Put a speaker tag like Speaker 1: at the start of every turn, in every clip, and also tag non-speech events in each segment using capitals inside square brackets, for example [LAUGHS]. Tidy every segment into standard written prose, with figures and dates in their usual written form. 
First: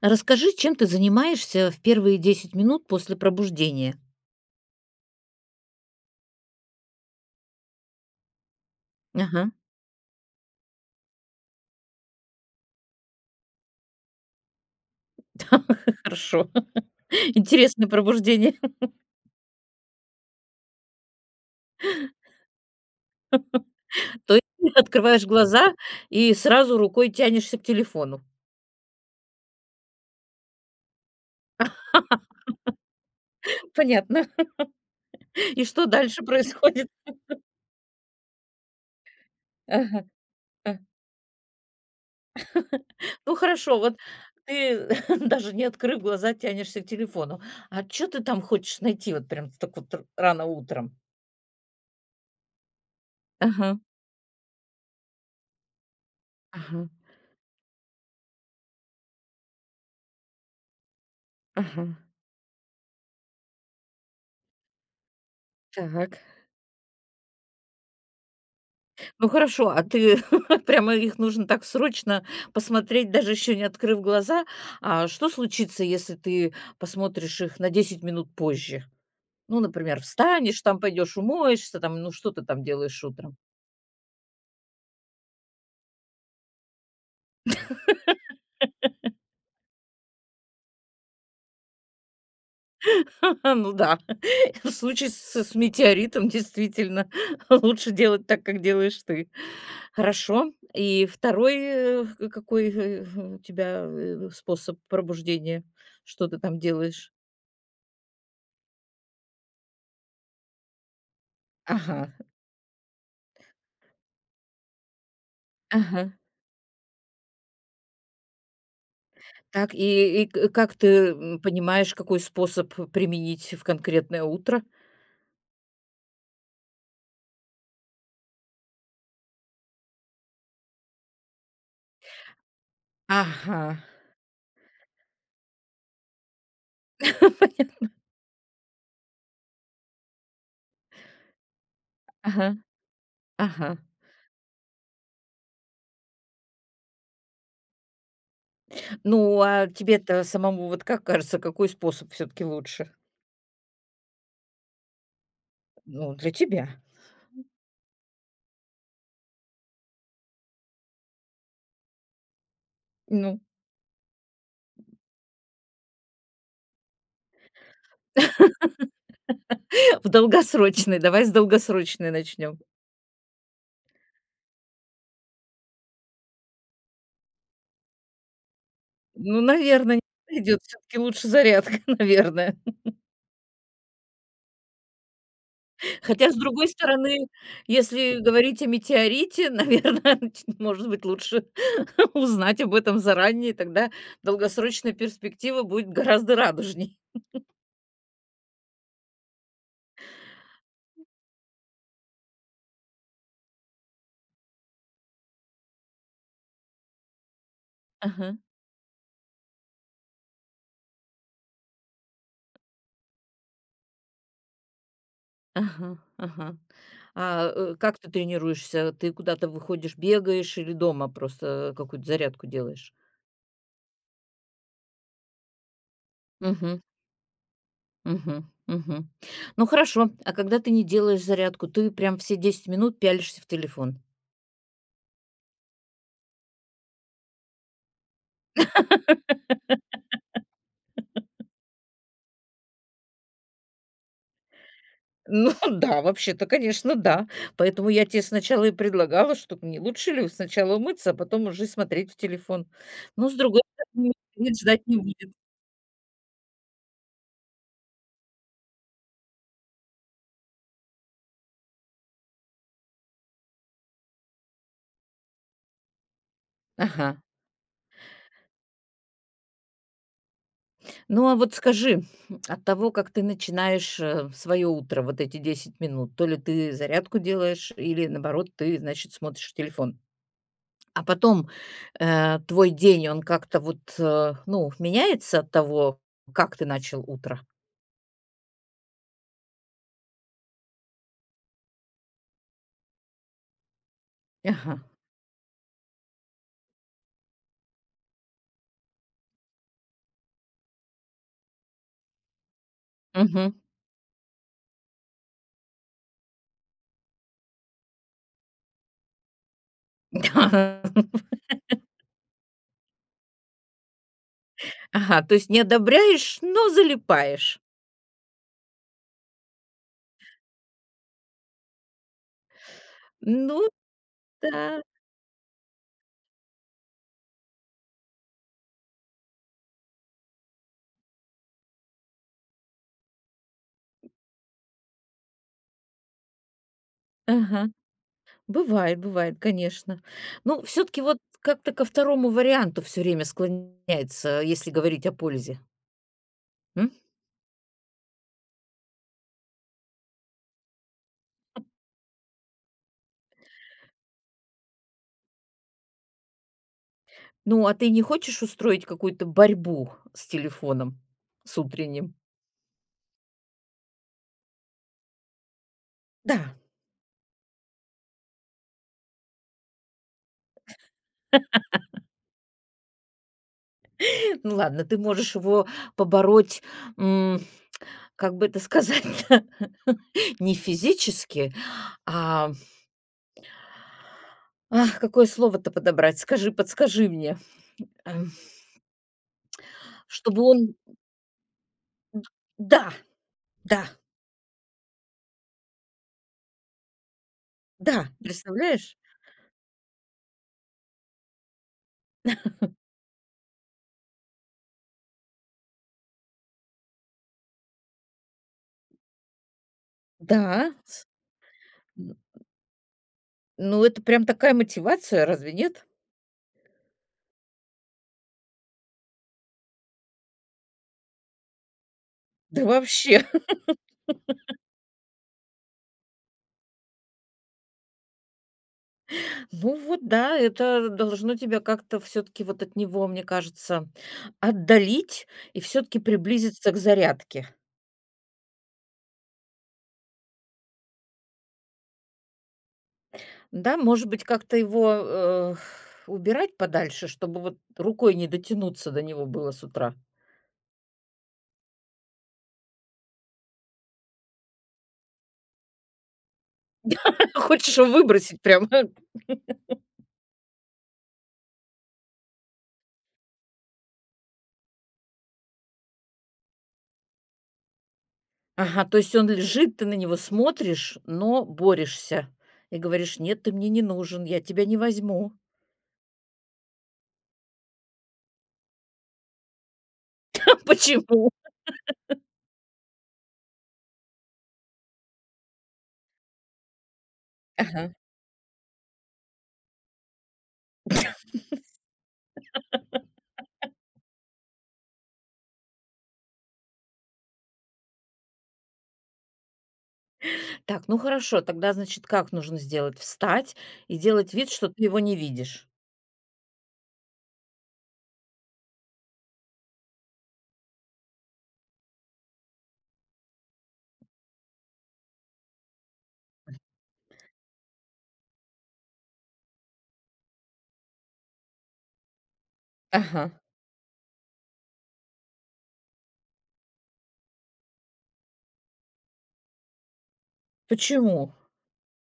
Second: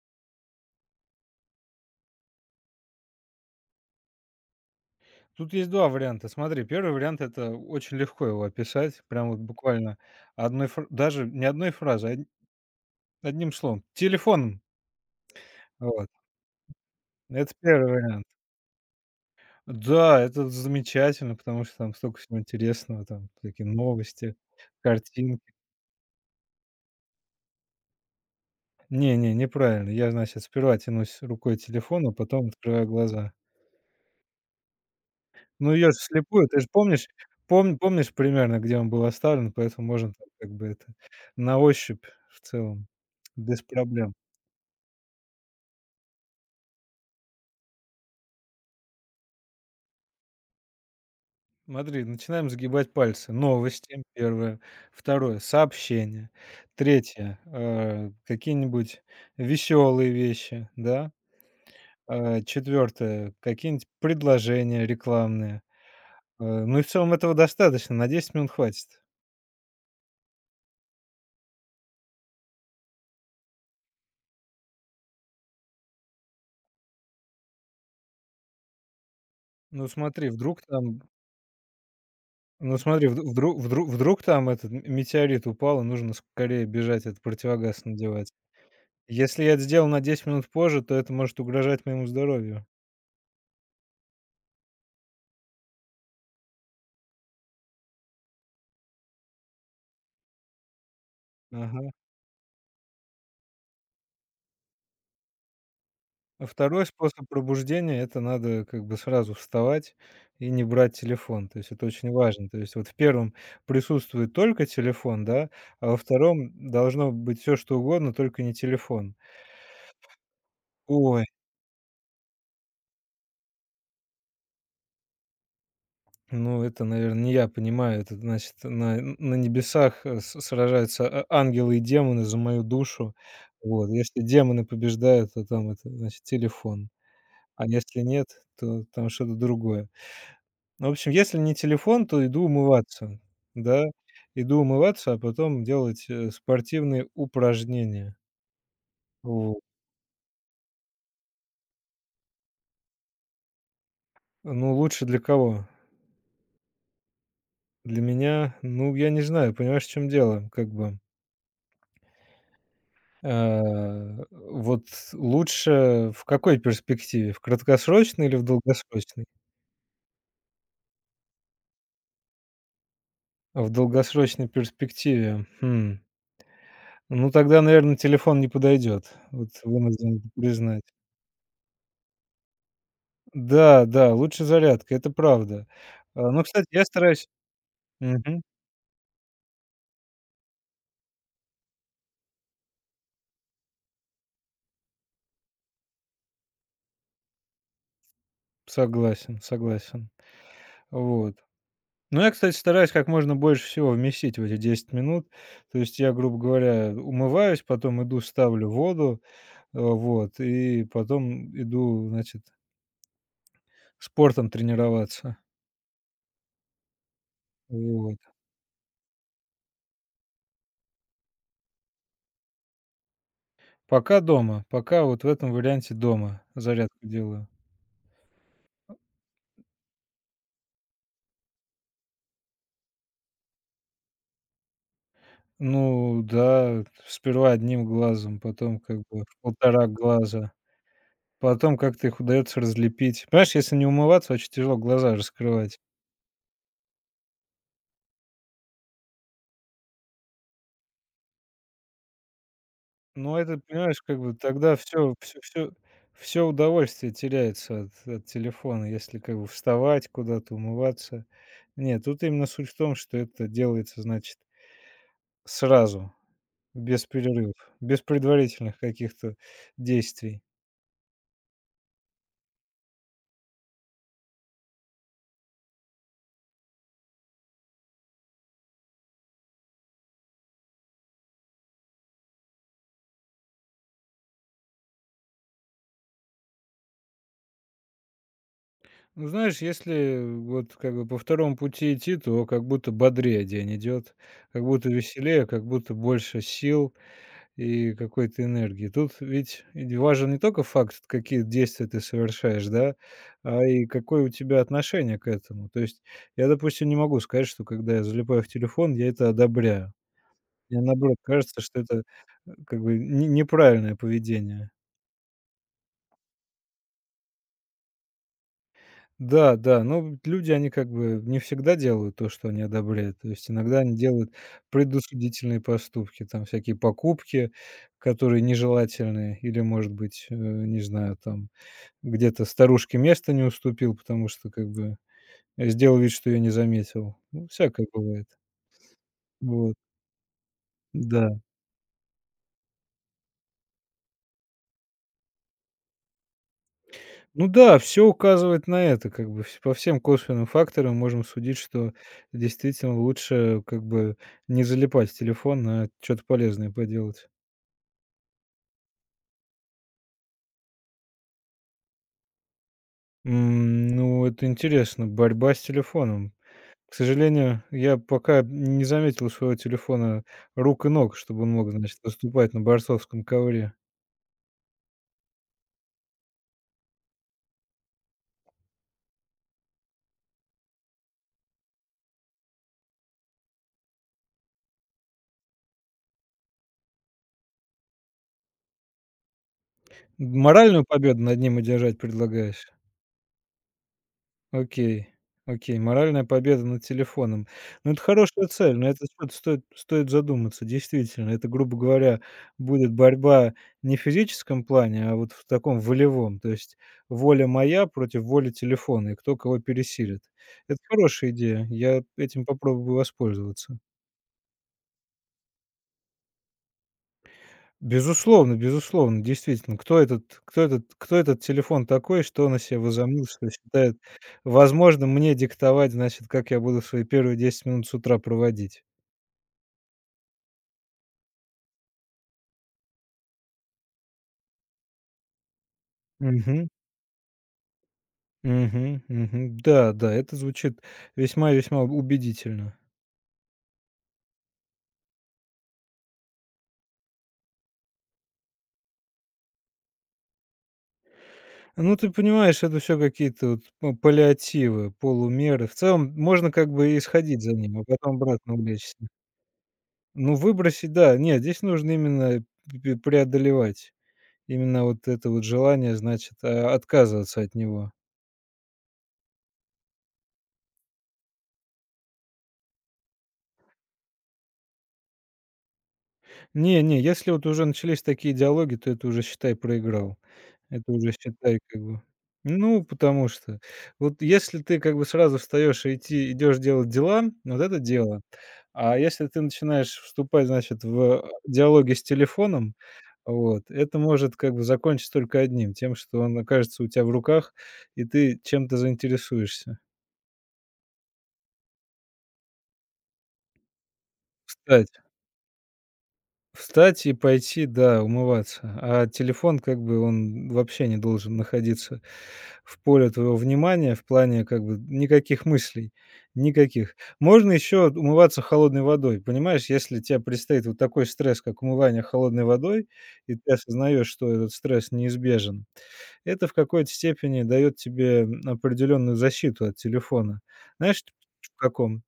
Speaker 1: Расскажи, чем ты занимаешься в первые 10 минут после пробуждения.
Speaker 2: Тут есть 2 варианта. Смотри, первый вариант- это очень легко его описать, прям вот
Speaker 1: Ага.
Speaker 2: буквально одной фр даже не одной фразой, од одним словом. Телефоном.
Speaker 1: [LAUGHS]
Speaker 2: Вот.
Speaker 1: Хорошо. [LAUGHS]
Speaker 2: Это
Speaker 1: Интересное
Speaker 2: первый вариант.
Speaker 1: пробуждение.
Speaker 2: Да, это замечательно, потому что там столько всего интересного, там такие
Speaker 1: [LAUGHS] То
Speaker 2: новости,
Speaker 1: есть [LAUGHS] открываешь
Speaker 2: картинки.
Speaker 1: глаза и сразу рукой тянешься к телефону.
Speaker 2: Не, неправильно. Я, значит, сперва тянусь рукой к телефону, а потом открываю глаза.
Speaker 1: [LAUGHS] Понятно. [LAUGHS] И
Speaker 2: Ну,
Speaker 1: что
Speaker 2: я же
Speaker 1: дальше
Speaker 2: слепую, ты же
Speaker 1: происходит?
Speaker 2: помнишь примерно, где он был оставлен, поэтому
Speaker 1: Ага,
Speaker 2: можно там как бы
Speaker 1: а.
Speaker 2: это на ощупь в целом
Speaker 1: Ну
Speaker 2: без
Speaker 1: хорошо, вот
Speaker 2: проблем.
Speaker 1: ты [LAUGHS] даже не открыв глаза, тянешься к телефону. А что ты там хочешь найти вот прям так вот рано утром?
Speaker 2: Смотри, начинаем загибать пальцы.
Speaker 1: Ага,
Speaker 2: Новости, первое. Второе- сообщения.
Speaker 1: ага,
Speaker 2: Третье, какие-нибудь веселые вещи, да?
Speaker 1: ага.
Speaker 2: Четвертое- какие-нибудь предложения рекламные.
Speaker 1: Так.
Speaker 2: Ну и в целом этого достаточно, на 10 минут хватит.
Speaker 1: Ну хорошо, а ты [LAUGHS] прямо их нужно так срочно посмотреть, даже еще не открыв глаза. А что случится, если ты посмотришь их на 10 минут позже? Ну,
Speaker 2: Ну
Speaker 1: например,
Speaker 2: смотри,
Speaker 1: встанешь,
Speaker 2: вдруг
Speaker 1: там
Speaker 2: там
Speaker 1: пойдешь, умоешься, там, ну что ты там
Speaker 2: ну
Speaker 1: делаешь
Speaker 2: смотри, вд
Speaker 1: утром?
Speaker 2: вдруг вдру вдруг там этот метеорит упал, и нужно скорее бежать этот противогаз надевать. Если я это сделал на 10 минут позже, то это может угрожать моему здоровью.
Speaker 1: [LAUGHS] Ну да, [LAUGHS] в случае с метеоритом действительно [LAUGHS] лучше делать так, как делаешь ты. Хорошо. И второй
Speaker 2: Ага.
Speaker 1: какой у тебя способ пробуждения? Что ты
Speaker 2: А
Speaker 1: там
Speaker 2: 2-й
Speaker 1: делаешь?
Speaker 2: способ пробуждения- это надо как бы сразу вставать и не брать телефон. То есть это
Speaker 1: Ага,
Speaker 2: очень важно. То есть вот в первом присутствует только телефон, да, а во
Speaker 1: ага.
Speaker 2: втором должно быть все что угодно, только не телефон.
Speaker 1: Так, и к как ты,
Speaker 2: Ой,
Speaker 1: понимаешь, какой способ применить в конкретное утро?
Speaker 2: ну это, наверное, не я понимаю. Это значит, на небесах, э, с сражаются ангелы и демоны за мою душу.
Speaker 1: Ага.
Speaker 2: Вот. Если демоны побеждают, то там это значит телефон, а
Speaker 1: [LAUGHS]
Speaker 2: если нет, то там что-то другое. Ну, в общем, если не телефон, то иду
Speaker 1: Ага,
Speaker 2: умываться.
Speaker 1: ага.
Speaker 2: Да, иду умываться, а потом делать, спортивные упражнения.
Speaker 1: Ну,
Speaker 2: У.
Speaker 1: а тебе-то самому вот как кажется, какой способ все таки лучше?
Speaker 2: Ну, лучше для кого?
Speaker 1: Ну, для тебя.
Speaker 2: Для меня? Ну, я не знаю, понимаешь, в чем дело, как бы.
Speaker 1: Ну.
Speaker 2: Вот лучше в какой перспективе? В краткосрочной или в долгосрочной?
Speaker 1: [LAUGHS] В долгосрочной, давай с долгосрочной начнем.
Speaker 2: В долгосрочной перспективе, хм, ну, тогда, наверное, телефон не подойдет.
Speaker 1: Ну,
Speaker 2: Вот
Speaker 1: наверное,
Speaker 2: вынужден
Speaker 1: идет все
Speaker 2: признать.
Speaker 1: таки лучше зарядка, [LAUGHS] наверное.
Speaker 2: Да, да, лучше зарядка, это правда.
Speaker 1: Хотя,
Speaker 2: А,
Speaker 1: с
Speaker 2: ну, кстати,
Speaker 1: другой
Speaker 2: я
Speaker 1: стороны,
Speaker 2: стараюсь.
Speaker 1: если
Speaker 2: Мгм.
Speaker 1: говорить о метеорите, [LAUGHS] наверное, может быть, лучше [LAUGHS] узнать об этом заранее, тогда долгосрочная перспектива будет гораздо радужней.
Speaker 2: Согласен, согласен. Вот. Ну, я, кстати, стараюсь как можно больше всего вместить в эти 10 минут. То есть я, грубо говоря, умываюсь, потом иду,
Speaker 1: Ага,
Speaker 2: ставлю воду, вот, и потом иду, значит, спортом тренироваться.
Speaker 1: ага, ага. А, как ты
Speaker 2: Вот.
Speaker 1: тренируешься? Ты куда-то выходишь, бегаешь или дома просто какую-то зарядку делаешь?
Speaker 2: Пока дома, пока вот в этом варианте дома
Speaker 1: Мгм,
Speaker 2: зарядку делаю.
Speaker 1: мгм, мгм. Ну, хорошо. А когда ты не делаешь зарядку, ты прям все 10 минут пялишься в телефон?
Speaker 2: Ну да, сперва одним глазом, потом как бы в полтора глаза. Потом как-то их удается разлепить. Понимаешь, если не умываться, очень тяжело глаза
Speaker 1: Ну [LAUGHS]
Speaker 2: раскрывать.
Speaker 1: да, вообще-то, конечно, да. Поэтому я тебе сначала и предлагала, что не лучше ли сначала умыться, а потом уже смотреть в телефон. Ну с
Speaker 2: Но это,
Speaker 1: другой
Speaker 2: понимаешь,
Speaker 1: стороны,
Speaker 2: как бы
Speaker 1: нет,
Speaker 2: тогда
Speaker 1: ждать не
Speaker 2: все,
Speaker 1: будет.
Speaker 2: все, все всё удовольствие теряется от телефона, если как бы вставать куда-то, умываться. Нет, тут именно суть в том, что это делается, значит, сразу, без
Speaker 1: Ага.
Speaker 2: перерывов, без предварительных каких-то действий.
Speaker 1: Ну, а вот скажи, [SNIFFS] от того, как ты начинаешь свое утро, вот эти 10 минут, то ли ты зарядку делаешь, или наоборот, ты, значит, смотришь телефон. А потом твой день, он как-то вот, ну, меняется от того, как ты начал утро?
Speaker 2: Ну, знаешь, если вот как бы по второму пути идти, то как будто бодрее день идет, как
Speaker 1: Ага.
Speaker 2: будто веселее, как будто больше сил. И какой-то энергии. Тут ведь и важен не только факт, какие действия ты совершаешь, да,
Speaker 1: Угу.
Speaker 2: а и какое у тебя отношение к этому. То есть я, допустим, не могу сказать, что когда я залипаю в телефон, я это одобряю. Мне
Speaker 1: [LAUGHS]
Speaker 2: наоборот кажется, что это, как бы неправильное поведение.
Speaker 1: Ага, то есть не одобряешь, но залипаешь.
Speaker 2: Да, да, но люди, они как бы не всегда делают то, что они одобряют. То есть
Speaker 1: Ну
Speaker 2: иногда они делают
Speaker 1: да,
Speaker 2: предусудительные поступки, там всякие покупки, которые нежелательные, или, может быть, не знаю, там где-то старушке место не уступил, потому что, как бы, сделал вид, что я не заметил. Ну,
Speaker 1: ага.
Speaker 2: всякое бывает.
Speaker 1: Бывает, бывает,
Speaker 2: Вот,
Speaker 1: конечно. Ну, все-таки вот
Speaker 2: да.
Speaker 1: как-то ко второму варианту все время склоняется, если говорить о пользе. М?
Speaker 2: Ну да, все указывает на это, как бы вс по всем косвенным факторам можем судить, что действительно лучше, как бы, не залипать в телефон, а чё-то полезное поделать.
Speaker 1: Ну, а ты не хочешь устроить какую-то борьбу с телефоном, с утренним?
Speaker 2: Ну, это интересно, борьба с телефоном.
Speaker 1: Да,
Speaker 2: К сожалению, я пока не заметил у своего телефона рук и ног, чтобы он мог, значит, выступать на борцовском ковре.
Speaker 1: [LAUGHS] ну ладно, ты можешь его побороть, м, как бы это сказать [LAUGHS] не физически, а. Ах, какое слово-то подобрать? Скажи, подскажи мне. Эм, Чтобы он
Speaker 2: Моральную победу над ним одержать предлагаешь?
Speaker 1: Да, да,
Speaker 2: Окей, окей, моральная победа над телефоном. Ну, это
Speaker 1: да,
Speaker 2: хорошая цель, но
Speaker 1: представляешь?
Speaker 2: это что-то стоит задуматься. Действительно, это, грубо говоря, будет борьба не в физическом плане, а вот в таком волевом. То есть воля моя против воли телефона, и кто кого пересилит.
Speaker 1: Да,
Speaker 2: Это
Speaker 1: с
Speaker 2: хорошая идея. Я
Speaker 1: н
Speaker 2: этим попробую воспользоваться.
Speaker 1: ну, это прям такая мотивация, разве нет?
Speaker 2: Безусловно, безусловно, действительно. Кто этот телефон такой, что он о
Speaker 1: Да
Speaker 2: себе
Speaker 1: вообще.
Speaker 2: возомнил, что
Speaker 1: [LAUGHS]
Speaker 2: считает возможно, мне диктовать, значит, как я буду свои первые 10 минут с утра проводить?
Speaker 1: Ну вот да, это должно тебя как-то все таки вот от него, мне кажется, отдалить и все таки
Speaker 2: Мгм,
Speaker 1: приблизиться к зарядке.
Speaker 2: мгм, мгм. Да, да, это звучит весьма и весьма убедительно.
Speaker 1: Да, может быть, как-то его, убирать подальше, чтобы вот рукой не дотянуться до него было с утра.
Speaker 2: Ну, ты понимаешь, это все какие-то вот, ну, паллиативы, полумеры. В целом можно как бы и
Speaker 1: [LAUGHS]
Speaker 2: сходить за
Speaker 1: Хочешь
Speaker 2: ним, а
Speaker 1: его
Speaker 2: потом
Speaker 1: выбросить
Speaker 2: обратно
Speaker 1: прям.
Speaker 2: увлечься.
Speaker 1: [LAUGHS]
Speaker 2: Ну, выбросить, да. Нет, здесь нужно именно п преодолевать. Именно вот это вот желание, значит, отказываться от него.
Speaker 1: Ага, то есть он лежит, ты на него смотришь, но борешься и говоришь: "Нет, ты мне не нужен, я тебя не возьму".
Speaker 2: Не, не, если вот уже начались такие диалоги, то это уже, считай, проиграл.
Speaker 1: [LAUGHS]
Speaker 2: Это уже,
Speaker 1: Почему?
Speaker 2: считай, как бы. Ну, потому что вот если ты как бы сразу встаешь и идти идешь делать дела, вот это
Speaker 1: Ага.
Speaker 2: дело. А если ты начинаешь вступать, значит, в диалоги с телефоном, вот, это может как бы закончиться только одним: тем, что он окажется у тебя в руках, и ты чем-то заинтересуешься.
Speaker 1: Так, ну хорошо, тогда, значит, как нужно сделать? Встать и делать вид, что ты его
Speaker 2: Кстати.
Speaker 1: не видишь.
Speaker 2: Встать и пойти, да, умываться. А телефон, как бы, он вообще не должен находиться в поле твоего внимания, в плане, как бы, никаких мыслей, никаких. Можно еще умываться холодной водой. Понимаешь, если тебе предстоит вот такой стресс, как умывание холодной водой,
Speaker 1: Ага.
Speaker 2: и ты осознаешь, что этот стресс неизбежен, это в какой-то степени дает тебе определенную защиту от телефона. Знаешь,
Speaker 1: Почему?
Speaker 2: в каком?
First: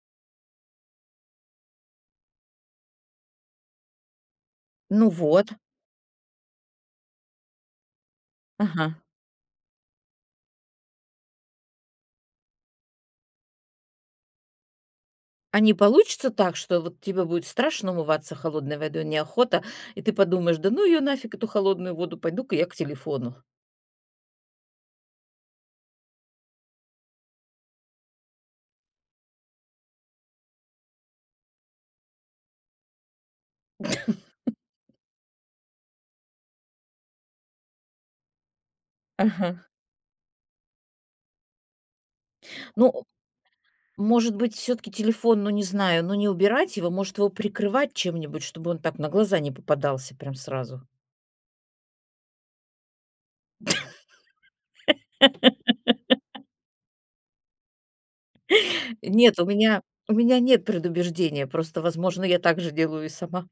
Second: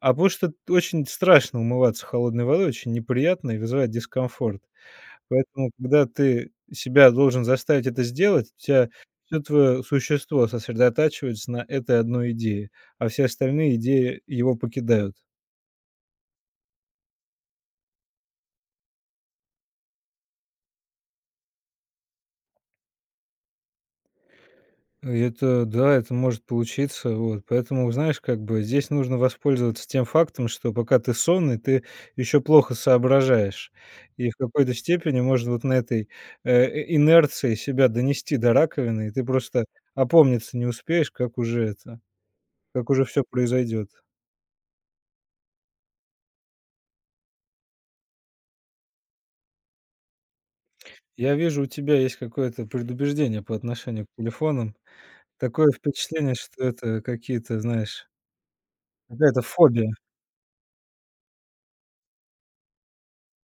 Speaker 2: А потому что очень страшно умываться холодной водой, очень неприятно и вызывает дискомфорт.
Speaker 1: Ну вот.
Speaker 2: Поэтому, когда ты себя должен заставить это сделать, у тебя
Speaker 1: Ага.
Speaker 2: всё твое существо сосредотачивается на этой одной идее, а все остальные идеи его покидают.
Speaker 1: А не получится так, что вот тебе будет страшно умываться холодной водой, неохота, и ты подумаешь: "Да ну ее нафиг, эту холодную воду, пойду-ка я к телефону".
Speaker 2: И это да, это может получиться. Вот. Поэтому, знаешь, как бы здесь нужно воспользоваться тем фактом, что пока ты сонный, ты еще плохо соображаешь. И в какой-то степени можно вот на этой инерции себя донести до раковины, и ты
Speaker 1: Ага.
Speaker 2: просто опомниться не успеешь, как
Speaker 1: Ну
Speaker 2: уже все произойдет.
Speaker 1: может быть, все таки телефон, ну, не знаю, ну, не убирать его, может, его прикрывать чем-нибудь, чтобы он так на глаза не попадался прям сразу.
Speaker 2: Я вижу, у тебя есть какое-то предубеждение по отношению к телефонам. Такое впечатление, что это какие-то, знаешь,
Speaker 1: Нет,
Speaker 2: какая-то
Speaker 1: у меня
Speaker 2: фобия.
Speaker 1: у меня нет предубеждения, просто, возможно, я так же делаю и сама.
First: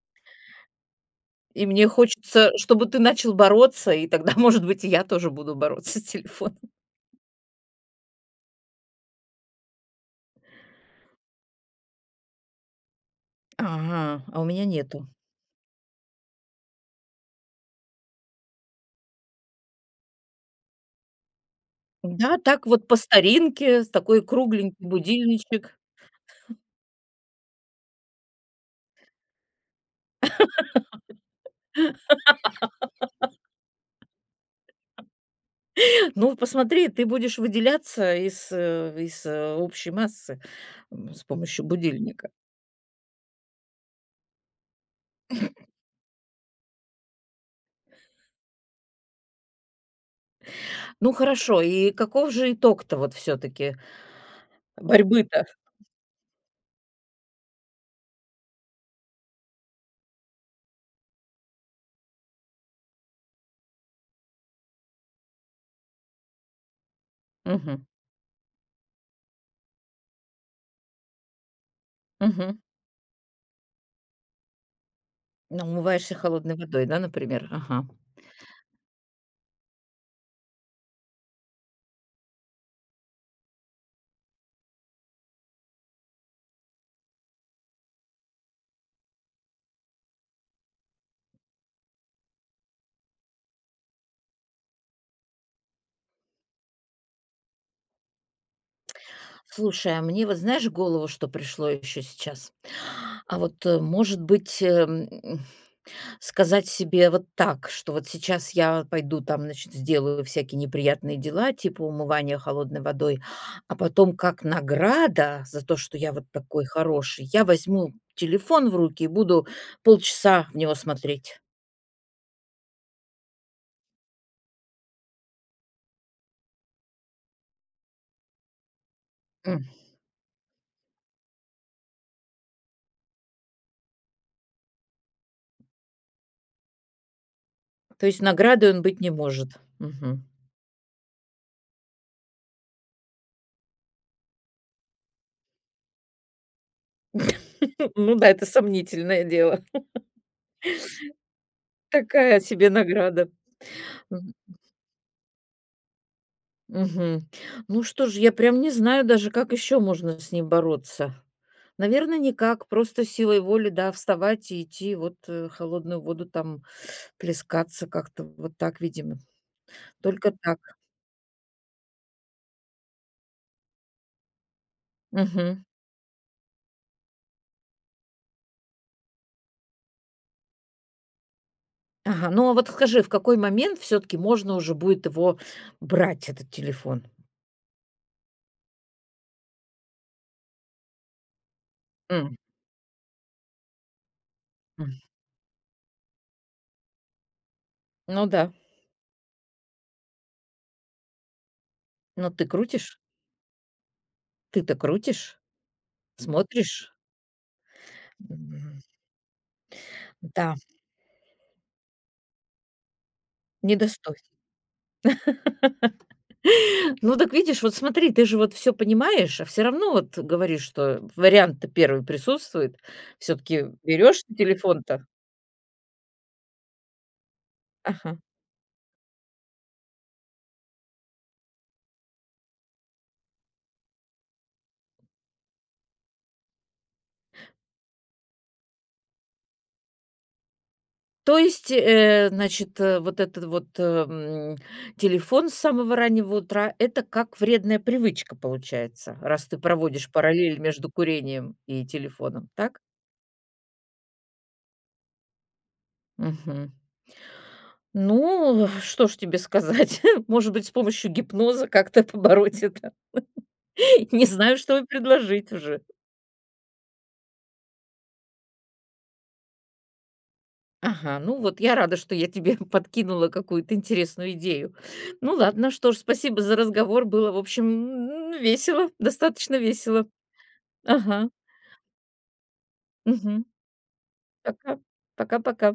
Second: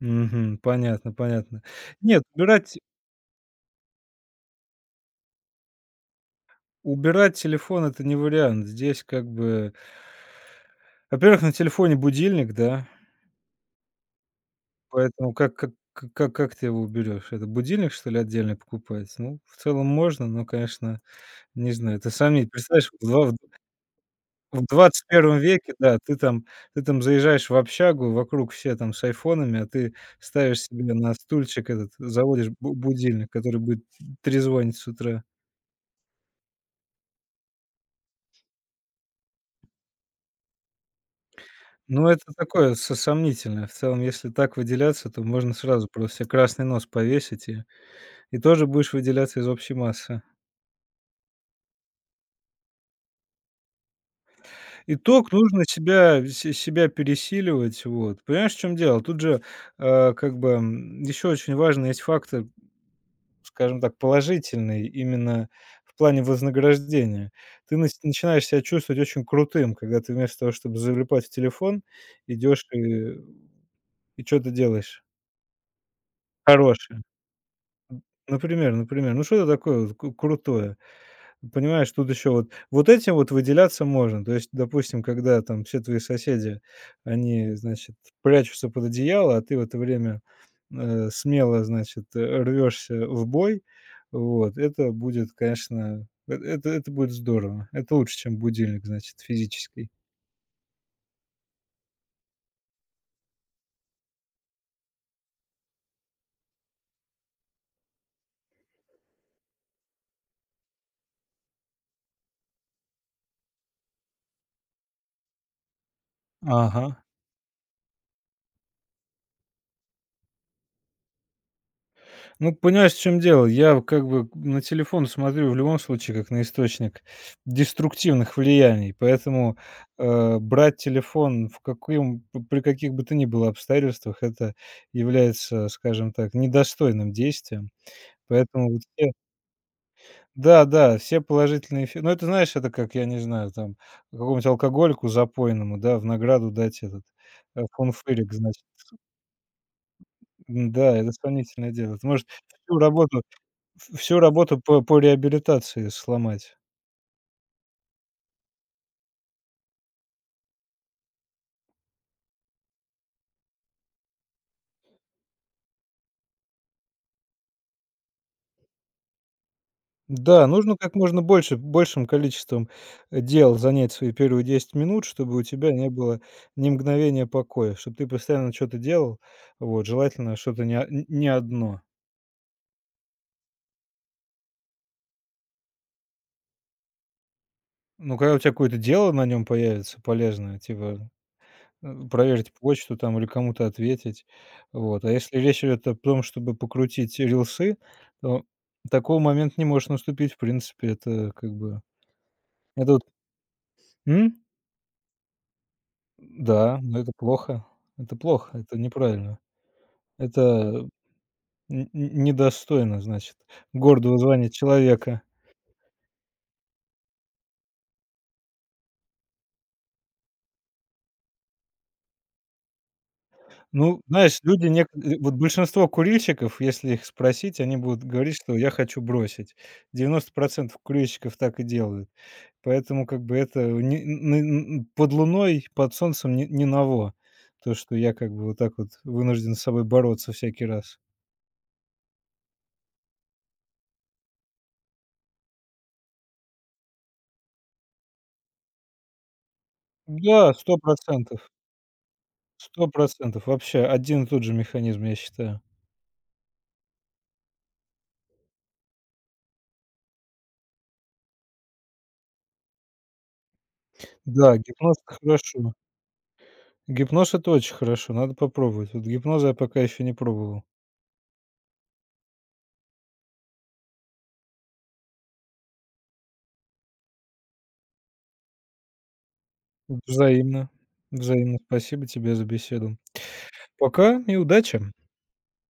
Speaker 2: Мгм, понятно, понятно.
Speaker 1: И мне
Speaker 2: Нет,
Speaker 1: хочется, чтобы ты начал бороться, и тогда, [LAUGHS] может быть, и я тоже буду бороться с телефоном.
Speaker 2: убирать телефон- это не вариант. Здесь как бы во-первых, на телефоне будильник, да,
Speaker 1: Ага, а у меня нету.
Speaker 2: поэтому как к как ты его уберешь? Это будильник, что ли, отдельно покупать? Ну, в целом можно, но, конечно, не знаю, ты
Speaker 1: Да,
Speaker 2: сами
Speaker 1: так вот
Speaker 2: представляешь,
Speaker 1: по
Speaker 2: в два
Speaker 1: старинке, с такой
Speaker 2: в
Speaker 1: кругленький
Speaker 2: XXI веке,
Speaker 1: будильничек.
Speaker 2: да, ты там заезжаешь в общагу, вокруг все там с айфонами, а ты ставишь себе на стульчик этот, заводишь бу будильник, который будет трезвонить с утра.
Speaker 1: Ну, посмотри, ты будешь выделяться из общей массы, с помощью
Speaker 2: Ну,
Speaker 1: будильника.
Speaker 2: это такое со сомнительное. В целом, если так выделяться, то можно сразу просто себе красный нос повесить, и тоже будешь выделяться из общей массы.
Speaker 1: Ну хорошо, и каков же итог-то вот все таки
Speaker 2: Итог
Speaker 1: борьбы-то?
Speaker 2: нужно себя пересиливать. Вот. Понимаешь, в чем дело? Тут же, как бы, еще очень важный есть фактор, скажем так, положительный именно в плане вознаграждения. Ты
Speaker 1: Мгм,
Speaker 2: начинаешь себя чувствовать очень крутым, когда ты вместо того, чтобы залипать в телефон,
Speaker 1: мгм.
Speaker 2: идешь и что-то делаешь
Speaker 1: Ну, умываешься холодной водой, да,
Speaker 2: хорошее.
Speaker 1: например? Ага.
Speaker 2: Например, ну что-то такое вот к крутое. Понимаешь, тут еще вот вот этим вот выделяться можно. То есть, допустим, когда там все твои соседи, они, значит, прячутся под одеяло, а ты в это время, смело, значит, рвешься в бой. Вот это будет, конечно, это будет здорово. Это лучше, чем будильник, значит, физический.
Speaker 1: Слушай, а мне вот знаешь, в голову что пришло еще сейчас? А вот, может быть, сказать себе вот так, что вот сейчас я пойду там, значит, сделаю всякие неприятные дела типа умывания холодной водой, а потом как награда за то, что я вот такой
Speaker 2: Ага.
Speaker 1: хороший, я возьму телефон в руки и буду полчаса в него смотреть.
Speaker 2: Ну, понимаешь, в чем дело? Я как бы на телефон смотрю в любом случае как на источник деструктивных влияний, поэтому, брать телефон в каким при каких бы то ни было обстоятельствах- это является, скажем так, недостойным действием.
Speaker 1: То есть наградой
Speaker 2: Поэтому
Speaker 1: он
Speaker 2: вот
Speaker 1: быть не
Speaker 2: все
Speaker 1: может? Мгм.
Speaker 2: да-да, все положительные эффе ну, это, знаешь, это как, я не знаю, там, какому-нибудь алкоголику запойному, да, в награду дать этот,
Speaker 1: [LAUGHS] Ну да,
Speaker 2: фунфырик,
Speaker 1: это
Speaker 2: значит.
Speaker 1: сомнительное дело.
Speaker 2: М-да, это сомнительное дело. Это может
Speaker 1: Такая себе
Speaker 2: всю работу
Speaker 1: награда.
Speaker 2: Всю
Speaker 1: Мгм.
Speaker 2: работу по реабилитации сломать.
Speaker 1: Мгм. Ну что ж, я прям не знаю даже, как еще можно с ним бороться. Наверное, никак. Просто силой воли, да, вставать и идти, вот холодную воду там плескаться как-то вот так, видимо. Только
Speaker 2: Да,
Speaker 1: так.
Speaker 2: нужно как можно больше большим количеством, дел занять свои первые 10 минут, чтобы у
Speaker 1: Мгм.
Speaker 2: тебя не было ни мгновения покоя, чтобы ты постоянно что то делал. Вот, желательно что-то не о н не одно.
Speaker 1: Ага. Ну а вот скажи, в какой момент все-таки можно уже будет его брать, этот телефон?
Speaker 2: Ну, когда у тебя какое-то дело на нем появится полезное, типа,
Speaker 1: М,
Speaker 2: проверить почту там или кому-то ответить.
Speaker 1: м.
Speaker 2: Вот. А если речь идет о том, чтобы покрутить рилсы,
Speaker 1: Ну
Speaker 2: то
Speaker 1: да.
Speaker 2: такого момента не может наступить, в принципе. Это как бы
Speaker 1: Но ты
Speaker 2: это
Speaker 1: крутишь?
Speaker 2: вот. М?
Speaker 1: Ты-то крутишь,
Speaker 2: Да,
Speaker 1: смотришь.
Speaker 2: но это плохо. Это плохо, это
Speaker 1: Мгм.
Speaker 2: неправильно. Это
Speaker 1: Да,
Speaker 2: н н недостойно, значит,
Speaker 1: недостой
Speaker 2: гордого звания человека.
Speaker 1: [LAUGHS] ну так видишь, вот смотри, ты же вот все понимаешь, а все равно вот говоришь, что вариант-то первый присутствует. Все таки
Speaker 2: Ну,
Speaker 1: берешь ты
Speaker 2: знаешь, люди
Speaker 1: телефон-то?
Speaker 2: вот большинство курильщиков, если их спросить, они будут
Speaker 1: Ага.
Speaker 2: говорить, что "я хочу бросить". 90% курильщиков так и делают. Поэтому как бы это не н н под луной, под солнцем не ново. То, что я как бы вот так вот вынужден с собой бороться всякий раз.
Speaker 1: То есть, значит, вот этот вот, телефон с самого раннего утра- это как вредная привычка получается, раз ты проводишь
Speaker 2: Да,
Speaker 1: параллель
Speaker 2: сто
Speaker 1: между
Speaker 2: процентов.
Speaker 1: курением и телефоном, так?
Speaker 2: Вообще один и тот же механизм, я считаю.
Speaker 1: Мгм. Ну, [LAUGHS] что ж тебе сказать? [LAUGHS] Может быть, с помощью гипноза как-то побороть это. [LAUGHS] Не знаю,
Speaker 2: Да,
Speaker 1: что и
Speaker 2: гипноз- это
Speaker 1: предложить
Speaker 2: хорошо.
Speaker 1: уже.
Speaker 2: Гипноз- это очень хорошо, надо попробовать. Вот гипноза я пока еще не пробовал.
Speaker 1: Ага, ну вот я рада, что я тебе [LAUGHS] подкинула какую-то интересную идею. Ну ладно, что ж, спасибо за разговор. Было, в общем, весело, достаточно весело.
Speaker 2: Взаимно.
Speaker 1: Ага.
Speaker 2: Взаимно. Спасибо тебе за беседу.
Speaker 1: Мгм.
Speaker 2: Пока и
Speaker 1: Пока.
Speaker 2: удачи!
Speaker 1: Пока-пока.